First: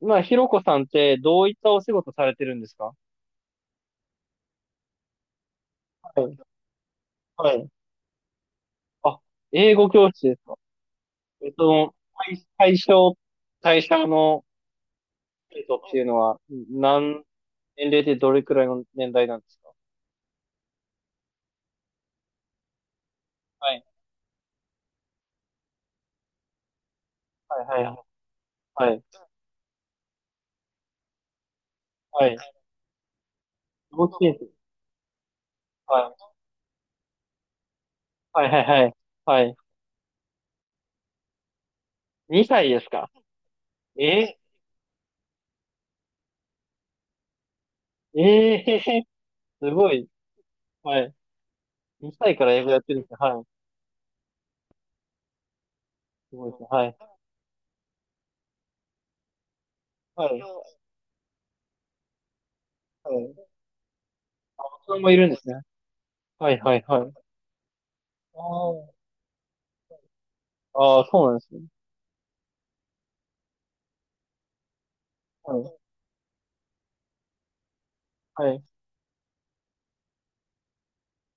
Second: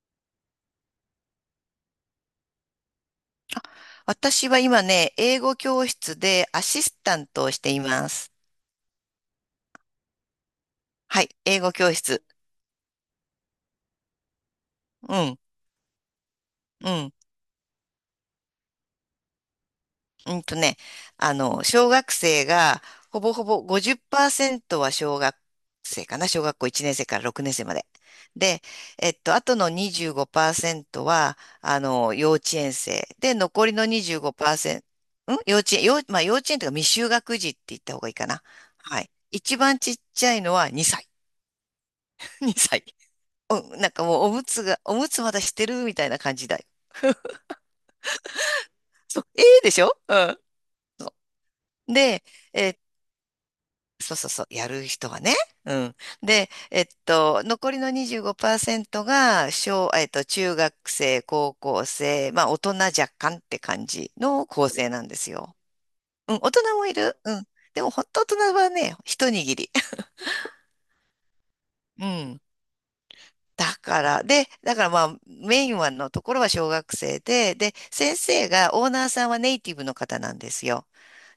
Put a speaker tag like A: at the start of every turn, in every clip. A: まあひろこさんってどういったお仕事されてるんですか？
B: 私は今ね、英語教室
A: はい。
B: でアシスタントを
A: は
B: し
A: い。
B: ています。
A: あ、英語教室ですか？
B: はい、
A: えっ
B: 英語教
A: と、
B: 室。
A: 対対象、対象の
B: うん、
A: 生徒っていうのは、
B: うん、
A: 何、年齢でどれくらいの年代なんですか？
B: うんとね、小学生がほぼほぼ
A: はい、
B: 50%は小学生かな、小学校1年生から6年
A: は
B: 生
A: い、
B: ま
A: はい。
B: で。
A: は
B: で、
A: い、はい、
B: あとの25%は、
A: は
B: 幼
A: い。
B: 稚園生。で、残りの
A: 幼稚園生。
B: 25%、ん幼稚園、幼、まあ
A: は
B: 幼稚園というか未就学児って言った方がいいか
A: い、
B: な。
A: はい、はい、はい。
B: はい。
A: はい。
B: 一番ちっちゃいのは2歳。
A: 2歳
B: 2
A: で
B: 歳。
A: すか？
B: なんかもう
A: え、
B: おむつまだしてるみたいな感じだよ。
A: ええ
B: そう、ええ
A: ー、
B: で
A: す
B: し
A: ご
B: ょ
A: い。
B: うん。
A: は
B: そ
A: い。
B: うで、
A: 2歳から英
B: え
A: 語
B: ー
A: やってるんですね。はい。
B: そうそうそう、やる人はね。うん。
A: すご
B: で、
A: いですね。はい。
B: 残りの25%が、小、えっと、
A: はい。
B: 中学生、高校生、まあ、大人若
A: は
B: 干っ
A: い。
B: て感じの構成
A: 子供
B: なん
A: もい
B: で
A: るん
B: す
A: です
B: よ。
A: ね。
B: うん、大
A: はい、は
B: 人
A: い、
B: もい
A: はい。
B: る。うん。でも、本当大
A: あ
B: 人はね、一握り。
A: あ、ああそうなんですね。
B: うん。だからまあ、メ
A: は
B: イ
A: い。
B: ンはのところは小学生で、で、先
A: は
B: 生
A: い。
B: が、オーナーさんはネイティブの方なんですよ。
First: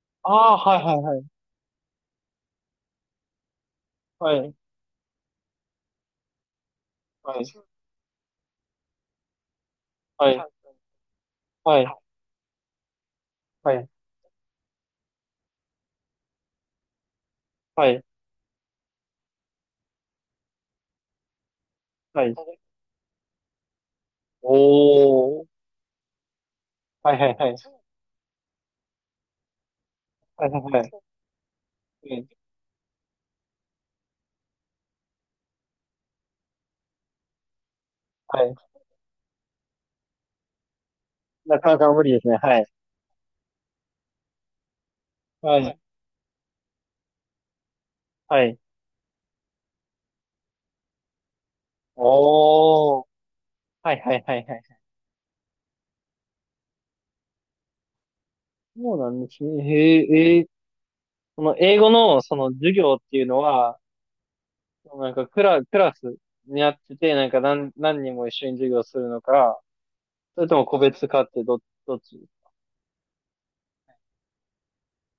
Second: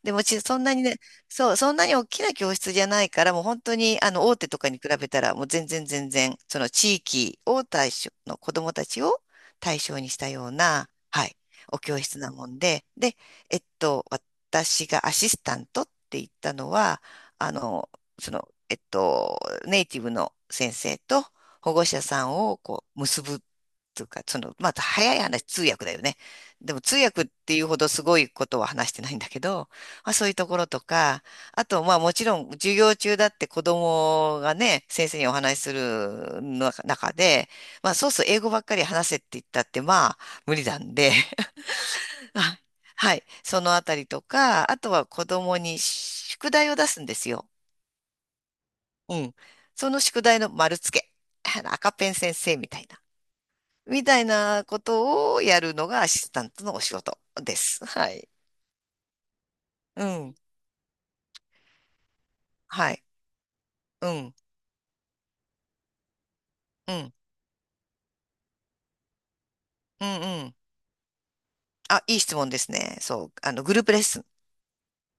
B: でも
A: ああ
B: そんな
A: はい
B: に
A: はい
B: ね、
A: はい。
B: そう、そんなに大きな教室じゃないから、もう本当に、
A: は
B: 大手
A: い。
B: とかに比べたら、もう全然、その地
A: は
B: 域
A: い。
B: を対象の子供たちを対象にした
A: は
B: よ
A: い。
B: うな、はい、お
A: は
B: 教室なもんで、で、
A: い。
B: 私がアシスタントって言ったのは、あ
A: は
B: の、
A: い。
B: その、えっと、ネイティブの先生と、保護者さ
A: は
B: ん
A: い。
B: をこう結ぶというか、その、まあ、早い
A: お
B: 話、
A: ー。
B: 通訳だよね。でも通
A: はい
B: 訳っ
A: はいはい。
B: ていうほどすごいことは話してないんだけど、まあ、そういう
A: は
B: と
A: いは
B: こ
A: い
B: ろと
A: はい。
B: か、あと、まあ
A: う
B: もち
A: ん。
B: ろん授業中だって子供がね、先生にお話しするの中で、まあそうそう英
A: は
B: 語
A: い。
B: ばっかり話せって言ったってまあ無理なんで、
A: なかなか無理です ね。は
B: あ
A: い。
B: はい、そのあたりとか、あとは子
A: は
B: 供
A: い。
B: に宿題を出すんですよ。
A: はい。
B: うん。その宿題の丸付け。赤ペン先生みたい
A: お
B: な。
A: ー。はい
B: み
A: は
B: た
A: い
B: い
A: はいはい。
B: なことをやるのがアシスタントのお仕事です。はい。
A: そうなんですね。へ
B: うん。
A: え、えー、その英語のその授
B: は
A: 業っ
B: い。
A: ていうのは、
B: うん。
A: なんかクラスにあっ
B: う
A: てて、
B: ん。
A: なんか何人も一緒に授業するのか、
B: うん。
A: そ
B: う
A: れ
B: ん。
A: とも個別かってどっ
B: あ、い
A: ち？
B: い質問ですね。そう。あの、グループレッスン。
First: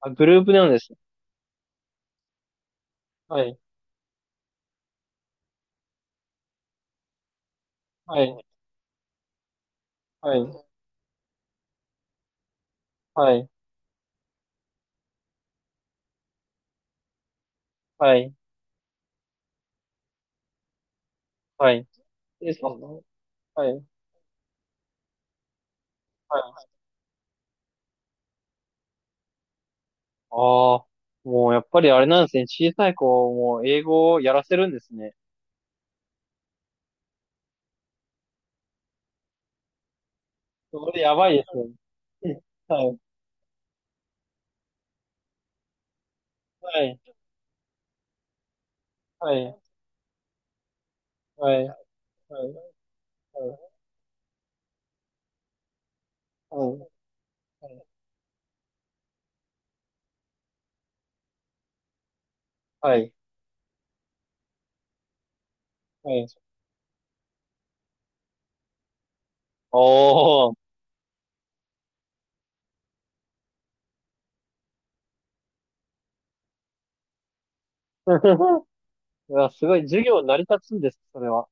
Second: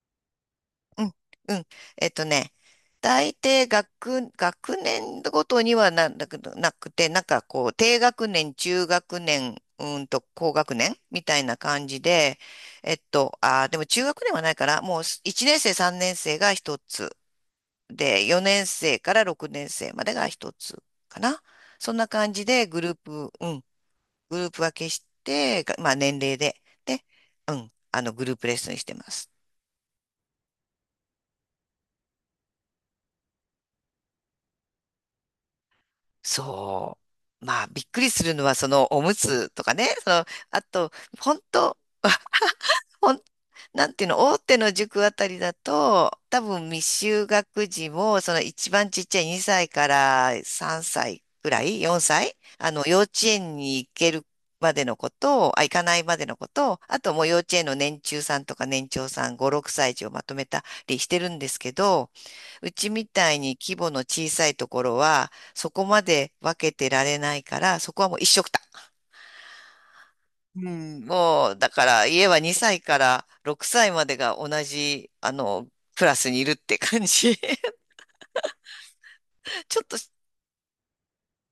A: あ、グループなんですね。
B: うん。うん。えっとね、大
A: はい。
B: 抵学、学年ごとになくなくて、なんかこう、低
A: は
B: 学
A: い。
B: 年、中学年、うーんと
A: は
B: 高
A: い。
B: 学年みたいな感じで、
A: はい。
B: でも中学年はないから、もう1年生、3年生が1つ。
A: は
B: で、
A: い、
B: 4年生から6年生までが一つかな。
A: はい。
B: そんな感じ
A: A さ
B: で
A: ん
B: グルー
A: の、
B: プ、うん、
A: はい、はい。
B: グループ分けして、がまあ年齢で、で、うん、グループレッスンしてます。
A: ああ、もうやっぱりあれなんですね。小さい子も英語をやらせるんですね。
B: そう。まあびっくりするのはそのおむつとかね、その、あ
A: そ
B: と、
A: れでやばい
B: 本
A: ですね。
B: 当
A: はい、
B: ほん、なんていうの、大手の塾あたりだと、多分未
A: はい、
B: 就学児も、その一番ちっちゃい
A: はい、
B: 2歳から3歳ぐ
A: は
B: ら
A: い、はい、
B: い、4歳、
A: は
B: あ
A: い、
B: の、幼稚園に行けるまでのことを、あ、行かないまでのこと
A: は
B: を、
A: い、
B: あともう幼稚園の年中さんとか年長さん5、6歳児をまとめたりしてるんですけど、うち
A: は
B: み
A: い、
B: たいに規模の小さいところは、そこま
A: はい。
B: で分けてられないから、そこはもう一緒くた。
A: おお。
B: うん、もう、だから家は2歳から6歳までが同じ、あの、クラスにいるって感じ。
A: いや、すご
B: ち
A: い、
B: ょっと、
A: 授業成り立つんですね、それは。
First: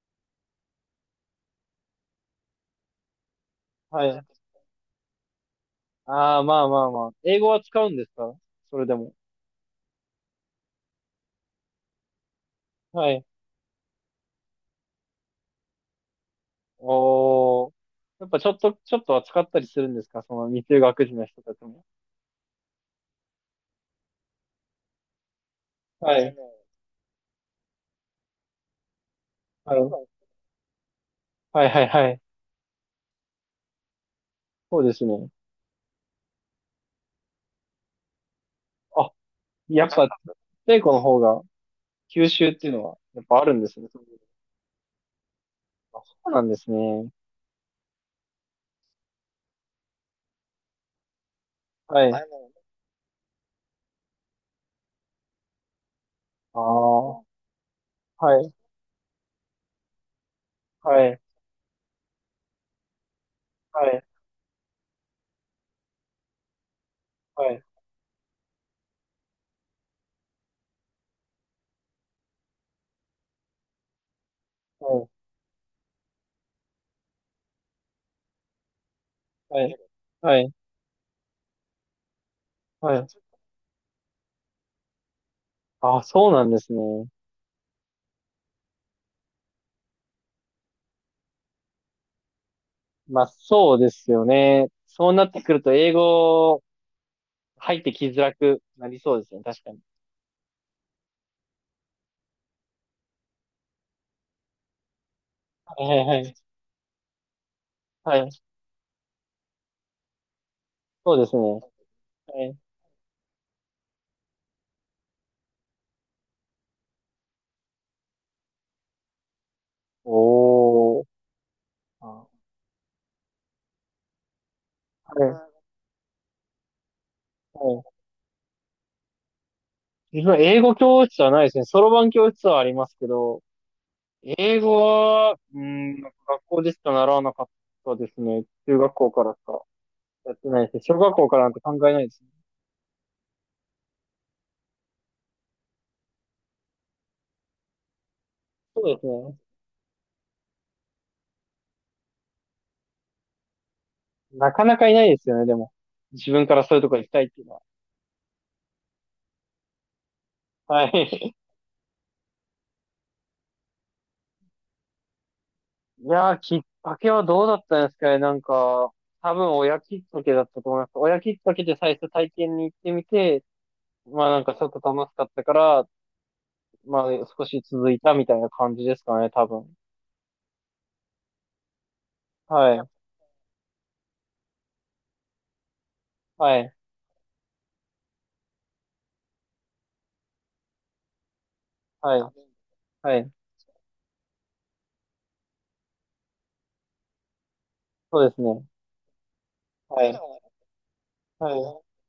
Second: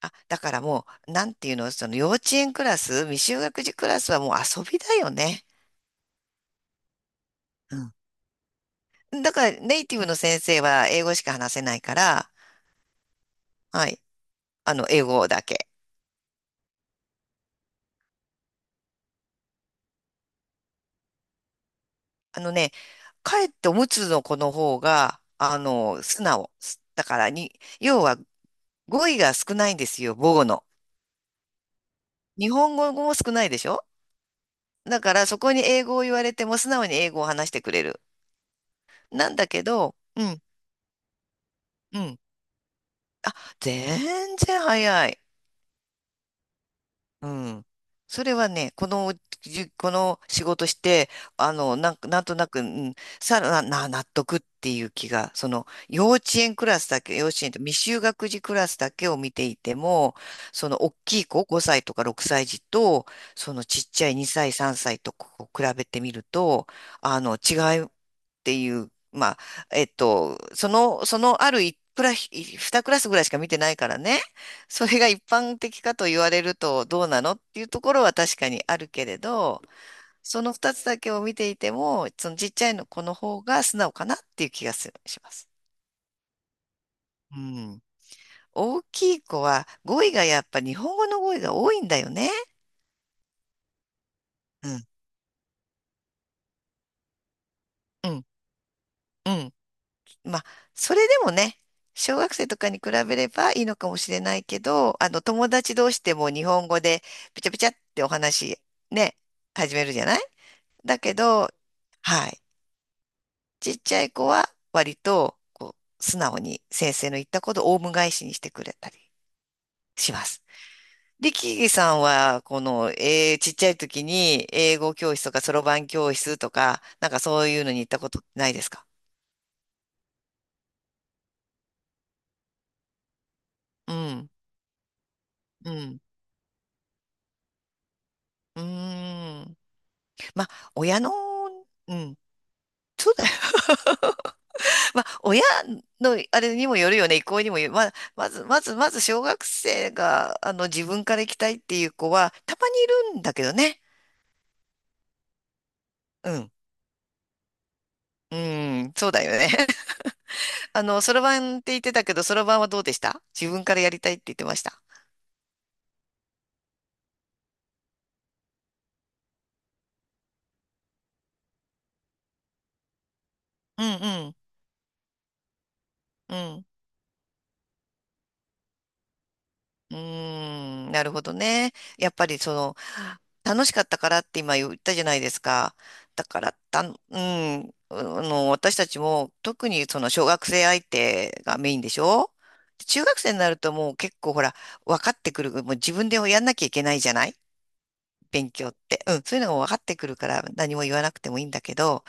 B: あ、だからもう、なんていうの、その幼稚園クラス、未就学児クラ
A: は
B: スは
A: い。
B: もう遊びだよね。
A: ああ、まあまあまあ。英語は使うん
B: う
A: ですか、それでも？
B: ん。だからネイティブの先生は英語しか話せないから、
A: はい。
B: はい。あの、英語だけ。
A: おお。やっぱちょっと、ちょっとは使ったりするんですか、その未就学児の人たちも？
B: あのね、かえっておむつの子の方が、あの、
A: は
B: 素
A: い。
B: 直。だからに、要は語彙が少な
A: あ
B: いんです
A: の、
B: よ、母語の。
A: はいはいはい。
B: 日本語も少ないでしょ
A: そうで
B: だ
A: す
B: から
A: ね。
B: そこに英語を言われても素直に英語を話してくれる。
A: あ、
B: なんだけ
A: やっ
B: ど、
A: ぱ、
B: うん、
A: 太古の方が、
B: うん。
A: 吸収っていうのは、やっぱあるんですね。
B: 全然早い。
A: あ、そうなんですね。
B: うん。それはね、この、この仕事して、あの、なん
A: は
B: か、
A: い。
B: なんとなく、うん、さらな、納得っていう気が、その、幼稚園
A: ああ、
B: クラスだけ、
A: は
B: 幼稚園と未就学児
A: い、
B: クラスだけを見ていても、その、大
A: はい、
B: きい子、5歳とか6歳児と、その、ちっ
A: はい、
B: ちゃい2歳、3歳とこう比べてみると、あの、
A: は
B: 違
A: い、
B: いっていう、まあ、ある一クラス、2クラスぐらいしか見てないからね、それが
A: は
B: 一般的かと言われるとどうなのっていうところは確かにあるけれど、
A: い、は
B: そ
A: い、
B: の二つだけを見ていても、そのちっちゃいの
A: は
B: 子
A: い。
B: の方が素直かなっていう気がする、します。
A: あ、そうなんですね。
B: うん。大きい子は語彙がやっぱ日本語の語彙が多いんだよね。
A: まあ、そうですよね。
B: うん。
A: そうなってくると、英語入ってき
B: う
A: づ
B: ん。
A: らくなりそうで
B: う
A: すね。
B: ん。
A: 確かに。
B: まあ、それでもね、小学生とかに比べればいいのかもしれないけど、あの、友達同
A: はい、
B: 士で
A: は
B: も
A: い、
B: 日本語でピチャピチャってお
A: はい。はい、
B: 話、ね、始めるじゃないだけ
A: そうですね。
B: ど、はい。
A: はい。
B: ちっちゃい子は割とこう素直に先生の言ったことをオウム返しにしてくれたりします。
A: おー。
B: で、キーさん
A: あ、は
B: は、この、ちっちゃい時に英語教室とかそ
A: い、
B: ろばん教室とか、なんかそういうのに
A: は
B: 行っ
A: い。
B: たことないですか
A: 自分は英語教室はないですね。そろばん教室はありますけど、
B: うん、
A: 英語は、う
B: う
A: ん、
B: ん、
A: 学校でしか習わなかったですね。
B: うー
A: 中学校からし
B: ん。
A: かやっ
B: ま
A: て
B: あ、
A: ないですね。小
B: 親の、
A: 学校からなんて考え
B: う
A: ないで
B: ん、
A: すね。
B: そうだよ。まあ、親のあれにもよるよね、意向にもよる。まあ、まず、まず、
A: そ
B: ま
A: うで
B: ず、
A: す
B: 小
A: ね。
B: 学生が、あの、自分から行きたいっていう子は、たまにいるんだけどね。
A: なかなかいないですよね、でも。自
B: う
A: 分
B: ん。
A: からそういうとこ行きたいっていうのは。
B: うん、そうだよね。あ
A: は
B: の、そろ
A: い。
B: ばんって言ってたけど、そろばんはどうでした自分からやりたいって言ってました。
A: いやー、きっかけはどうだったんですかね。なんか、多分親きっかけだったと思います。親きっかけで最初体験に行ってみて、
B: う
A: まあ
B: ん
A: なんかちょっと楽しかったから、
B: うん、うん。
A: まあ少し続いたみたいな感じですかね、多分。
B: うーん、なるほどね。やっぱりそ
A: は
B: の、
A: い。
B: 楽しかったからって今言ったじゃないですか。だから、
A: はい、
B: たん、うん、あの、私たちも特にその小学生相手がメインでし
A: はい、
B: ょ中
A: は
B: 学
A: い、
B: 生になるともう結構ほら、分かってくる。もう自分でやんなきゃいけないじゃない
A: そうです
B: 勉
A: ね。
B: 強って。うん、そういうのが分かって
A: は
B: くる
A: い、
B: から何も言わなくてもいいん
A: は
B: だけ
A: い、
B: ど、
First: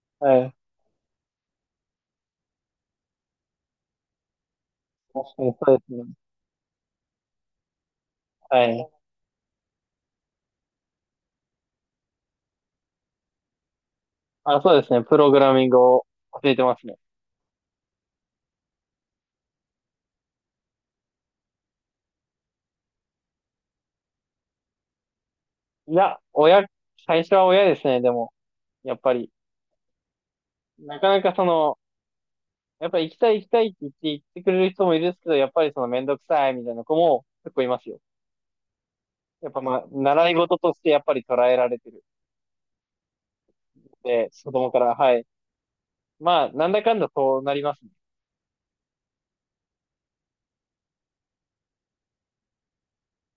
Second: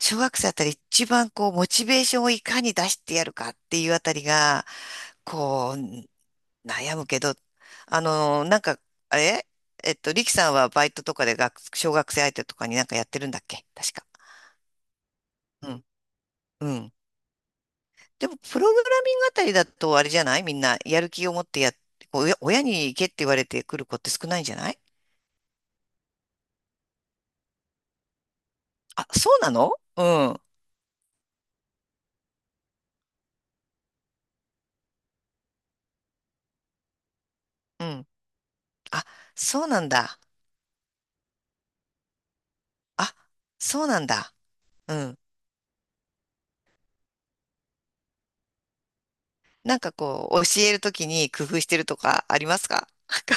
B: 小学
A: は
B: 生あ
A: い、
B: たり一番こう、モチベーションをいかに出してやるかっていうあたりが、
A: 確かにそ
B: こ
A: うですね。
B: う、悩むけど、あの、なん
A: は
B: か、
A: い。
B: あれえっと、リキさんはバイトとかで小学生相手とかになんかやってるんだっけ確か。
A: あ、そうですね。プログラミン
B: う
A: グ
B: ん。
A: を教えて
B: う
A: ます
B: ん。
A: ね。
B: でも、プログラミングあたりだとあれじゃないみんな、やる気を持ってやっ、こう親に行けって言われてくる子って少ないんじゃない
A: いや、親、最初は親ですね、でも、やっ
B: あ、
A: ぱ
B: そ
A: り。
B: うなのうん。
A: なかなかその、やっぱり行きたい行きたいって言って、行ってくれる人もいるんですけど、やっぱりそのめんどくさいみたいな子も結構いま
B: う
A: すよ。
B: ん。あ、
A: やっぱ
B: そう
A: ま
B: な
A: あ、
B: んだ。
A: 習い事としてやっぱり捉えられてる
B: あ、
A: の
B: そうなん
A: で、
B: だ。
A: 子供か
B: う
A: ら、は
B: ん。
A: い。まあ、なんだかんだそうなりますね。
B: なんかこう、教えるときに工夫してるとかありますか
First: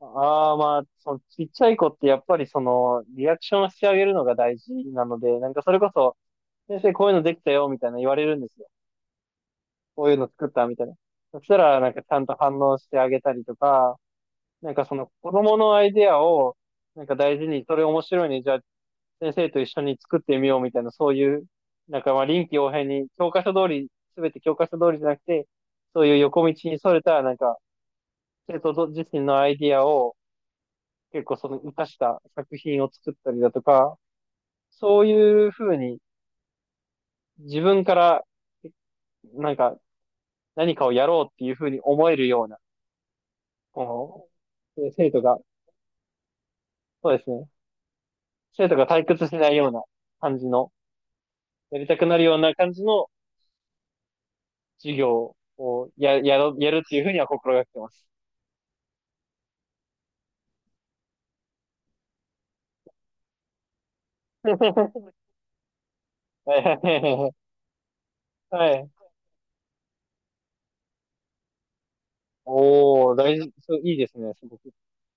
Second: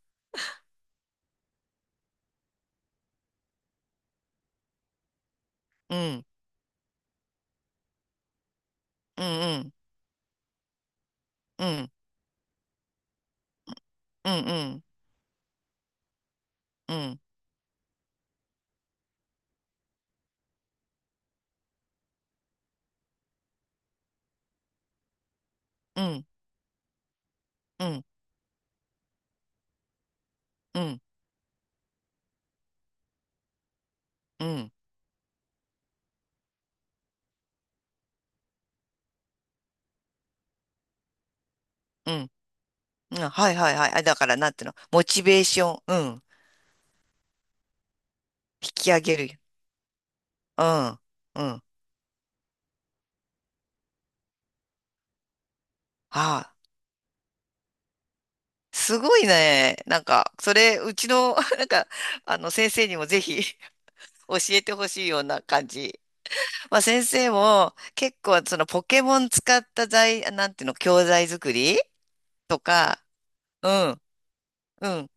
A: ああ、まあ、そのちっちゃい子ってやっぱりその、リアクションをしてあげるのが大事なので、なんかそれこ
B: う
A: そ、
B: ん、
A: 先生こういうのできたよ、みたいな言われるんですよ。
B: うん、
A: こういうの作った、みたいな。そした
B: うん、う
A: ら、な
B: ん、
A: んかちゃんと反応してあげたりとか、
B: うん、う
A: なんか
B: ん、
A: その子供のアイデアを、
B: う
A: なんか
B: ん、
A: 大事に、それ面白いね、じゃあ先生と一緒に作ってみよう、みたいな、そういう、なんかまあ臨機応変に、教科書通り、すべて教科書通りじゃなくて、
B: う
A: そういう
B: ん、
A: 横道にそれた、なんか、
B: うん、
A: 生徒自身のアイディアを、
B: うん、
A: 結構その生かした作品を作ったりだとか、そういうふうに自分からなんか何かをやろうっていうふうに思
B: う
A: える
B: ん、
A: ような、
B: うんはいはいはい。あ、だか
A: こ
B: らなんていうの、
A: の
B: モ
A: 生徒
B: チ
A: が、
B: ベーション、うん、
A: そうですね、生
B: 引
A: 徒が
B: き上
A: 退
B: げ
A: 屈し
B: る。
A: ないような感じ
B: う
A: の、
B: ん、うん。
A: やりたくなるような感じの授業を
B: はあ、
A: やるっていうふうには心がけてます。
B: すごいね。なんか、それ、うちの、なんか、あの、先生にもぜひ 教えてほしい ような感じ。
A: は
B: まあ、先生
A: い
B: も結構、そ
A: は
B: のポ
A: い。
B: ケモン使ったなんていうの、教材作りとか、
A: おー、大事、
B: う
A: そう、いい
B: ん。
A: ですね、すごく。
B: うん。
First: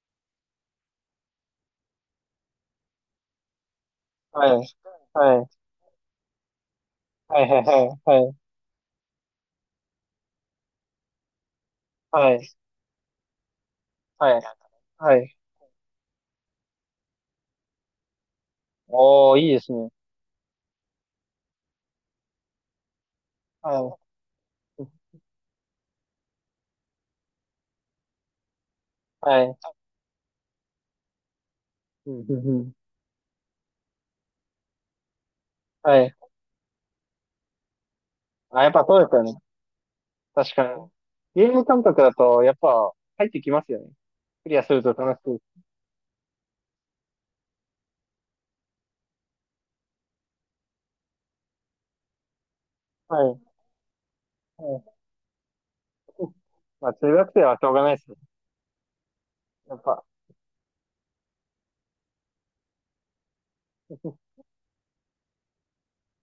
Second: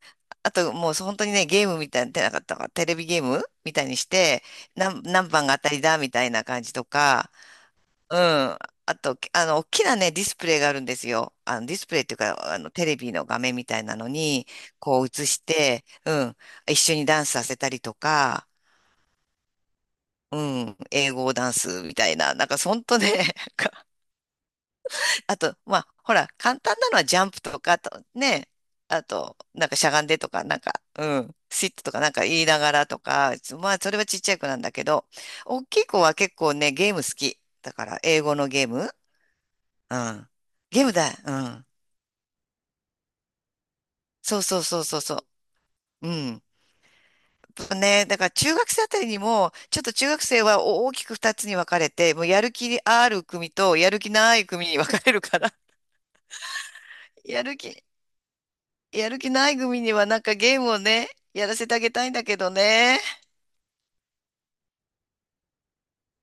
B: あと、もう本当にね、ゲームみたいな、出なかったから、テレビゲームみたいにして、
A: はい。
B: 何
A: は
B: 番が
A: い。
B: 当たりだみたいな感じとか、
A: はい、はい、はい、
B: うん。
A: はい、
B: あと、あの、大きなね、ディスプレイがあるんですよ。あの、ディスプレイっていう
A: はい、
B: か、あの、テレビの画面みたいなの
A: はい。
B: に、こう
A: は
B: 映
A: い。
B: して、うん。一緒にダンスさせたりとか、
A: おー、いいですね。
B: うん。英語ダンスみたいな、なんか、ほんとね、
A: はい。
B: あと、まあ、ほら、簡単なのはジャンプとか、あとね、あと、
A: はい。
B: なんかしゃがんでとか、なんか、うん、シットとかな
A: う
B: んか
A: んう
B: 言い
A: ん
B: な
A: うん。
B: がらとか、まあ、それはちっちゃい子なんだけど、大きい子
A: は
B: は
A: い。
B: 結構ね、ゲーム好き。だから、英語の
A: あ、
B: ゲー
A: やっぱ
B: ム
A: そうですよね。
B: うん。
A: 確か
B: ゲー
A: に。
B: ムだ。う
A: ゲーム
B: ん。
A: 感覚だと、やっぱ入ってきますよね。
B: そう
A: クリ
B: そ
A: ア
B: う
A: す
B: そ
A: る
B: う
A: と
B: そうそ
A: 楽しい。
B: う。うん。やっぱね、だから中学生あたりにも、ちょっと中学生は大きく二つに分かれて、もうやる気あ
A: は
B: る
A: い。
B: 組とやる気ない組
A: は
B: に分
A: い。
B: かれるから、
A: まあ、中 学生
B: や
A: は
B: る
A: しょうが
B: 気、
A: ないですよ、
B: やる気ない
A: やっ
B: 組に
A: ぱ。
B: はなんかゲームをね、やらせてあげたいんだけどね。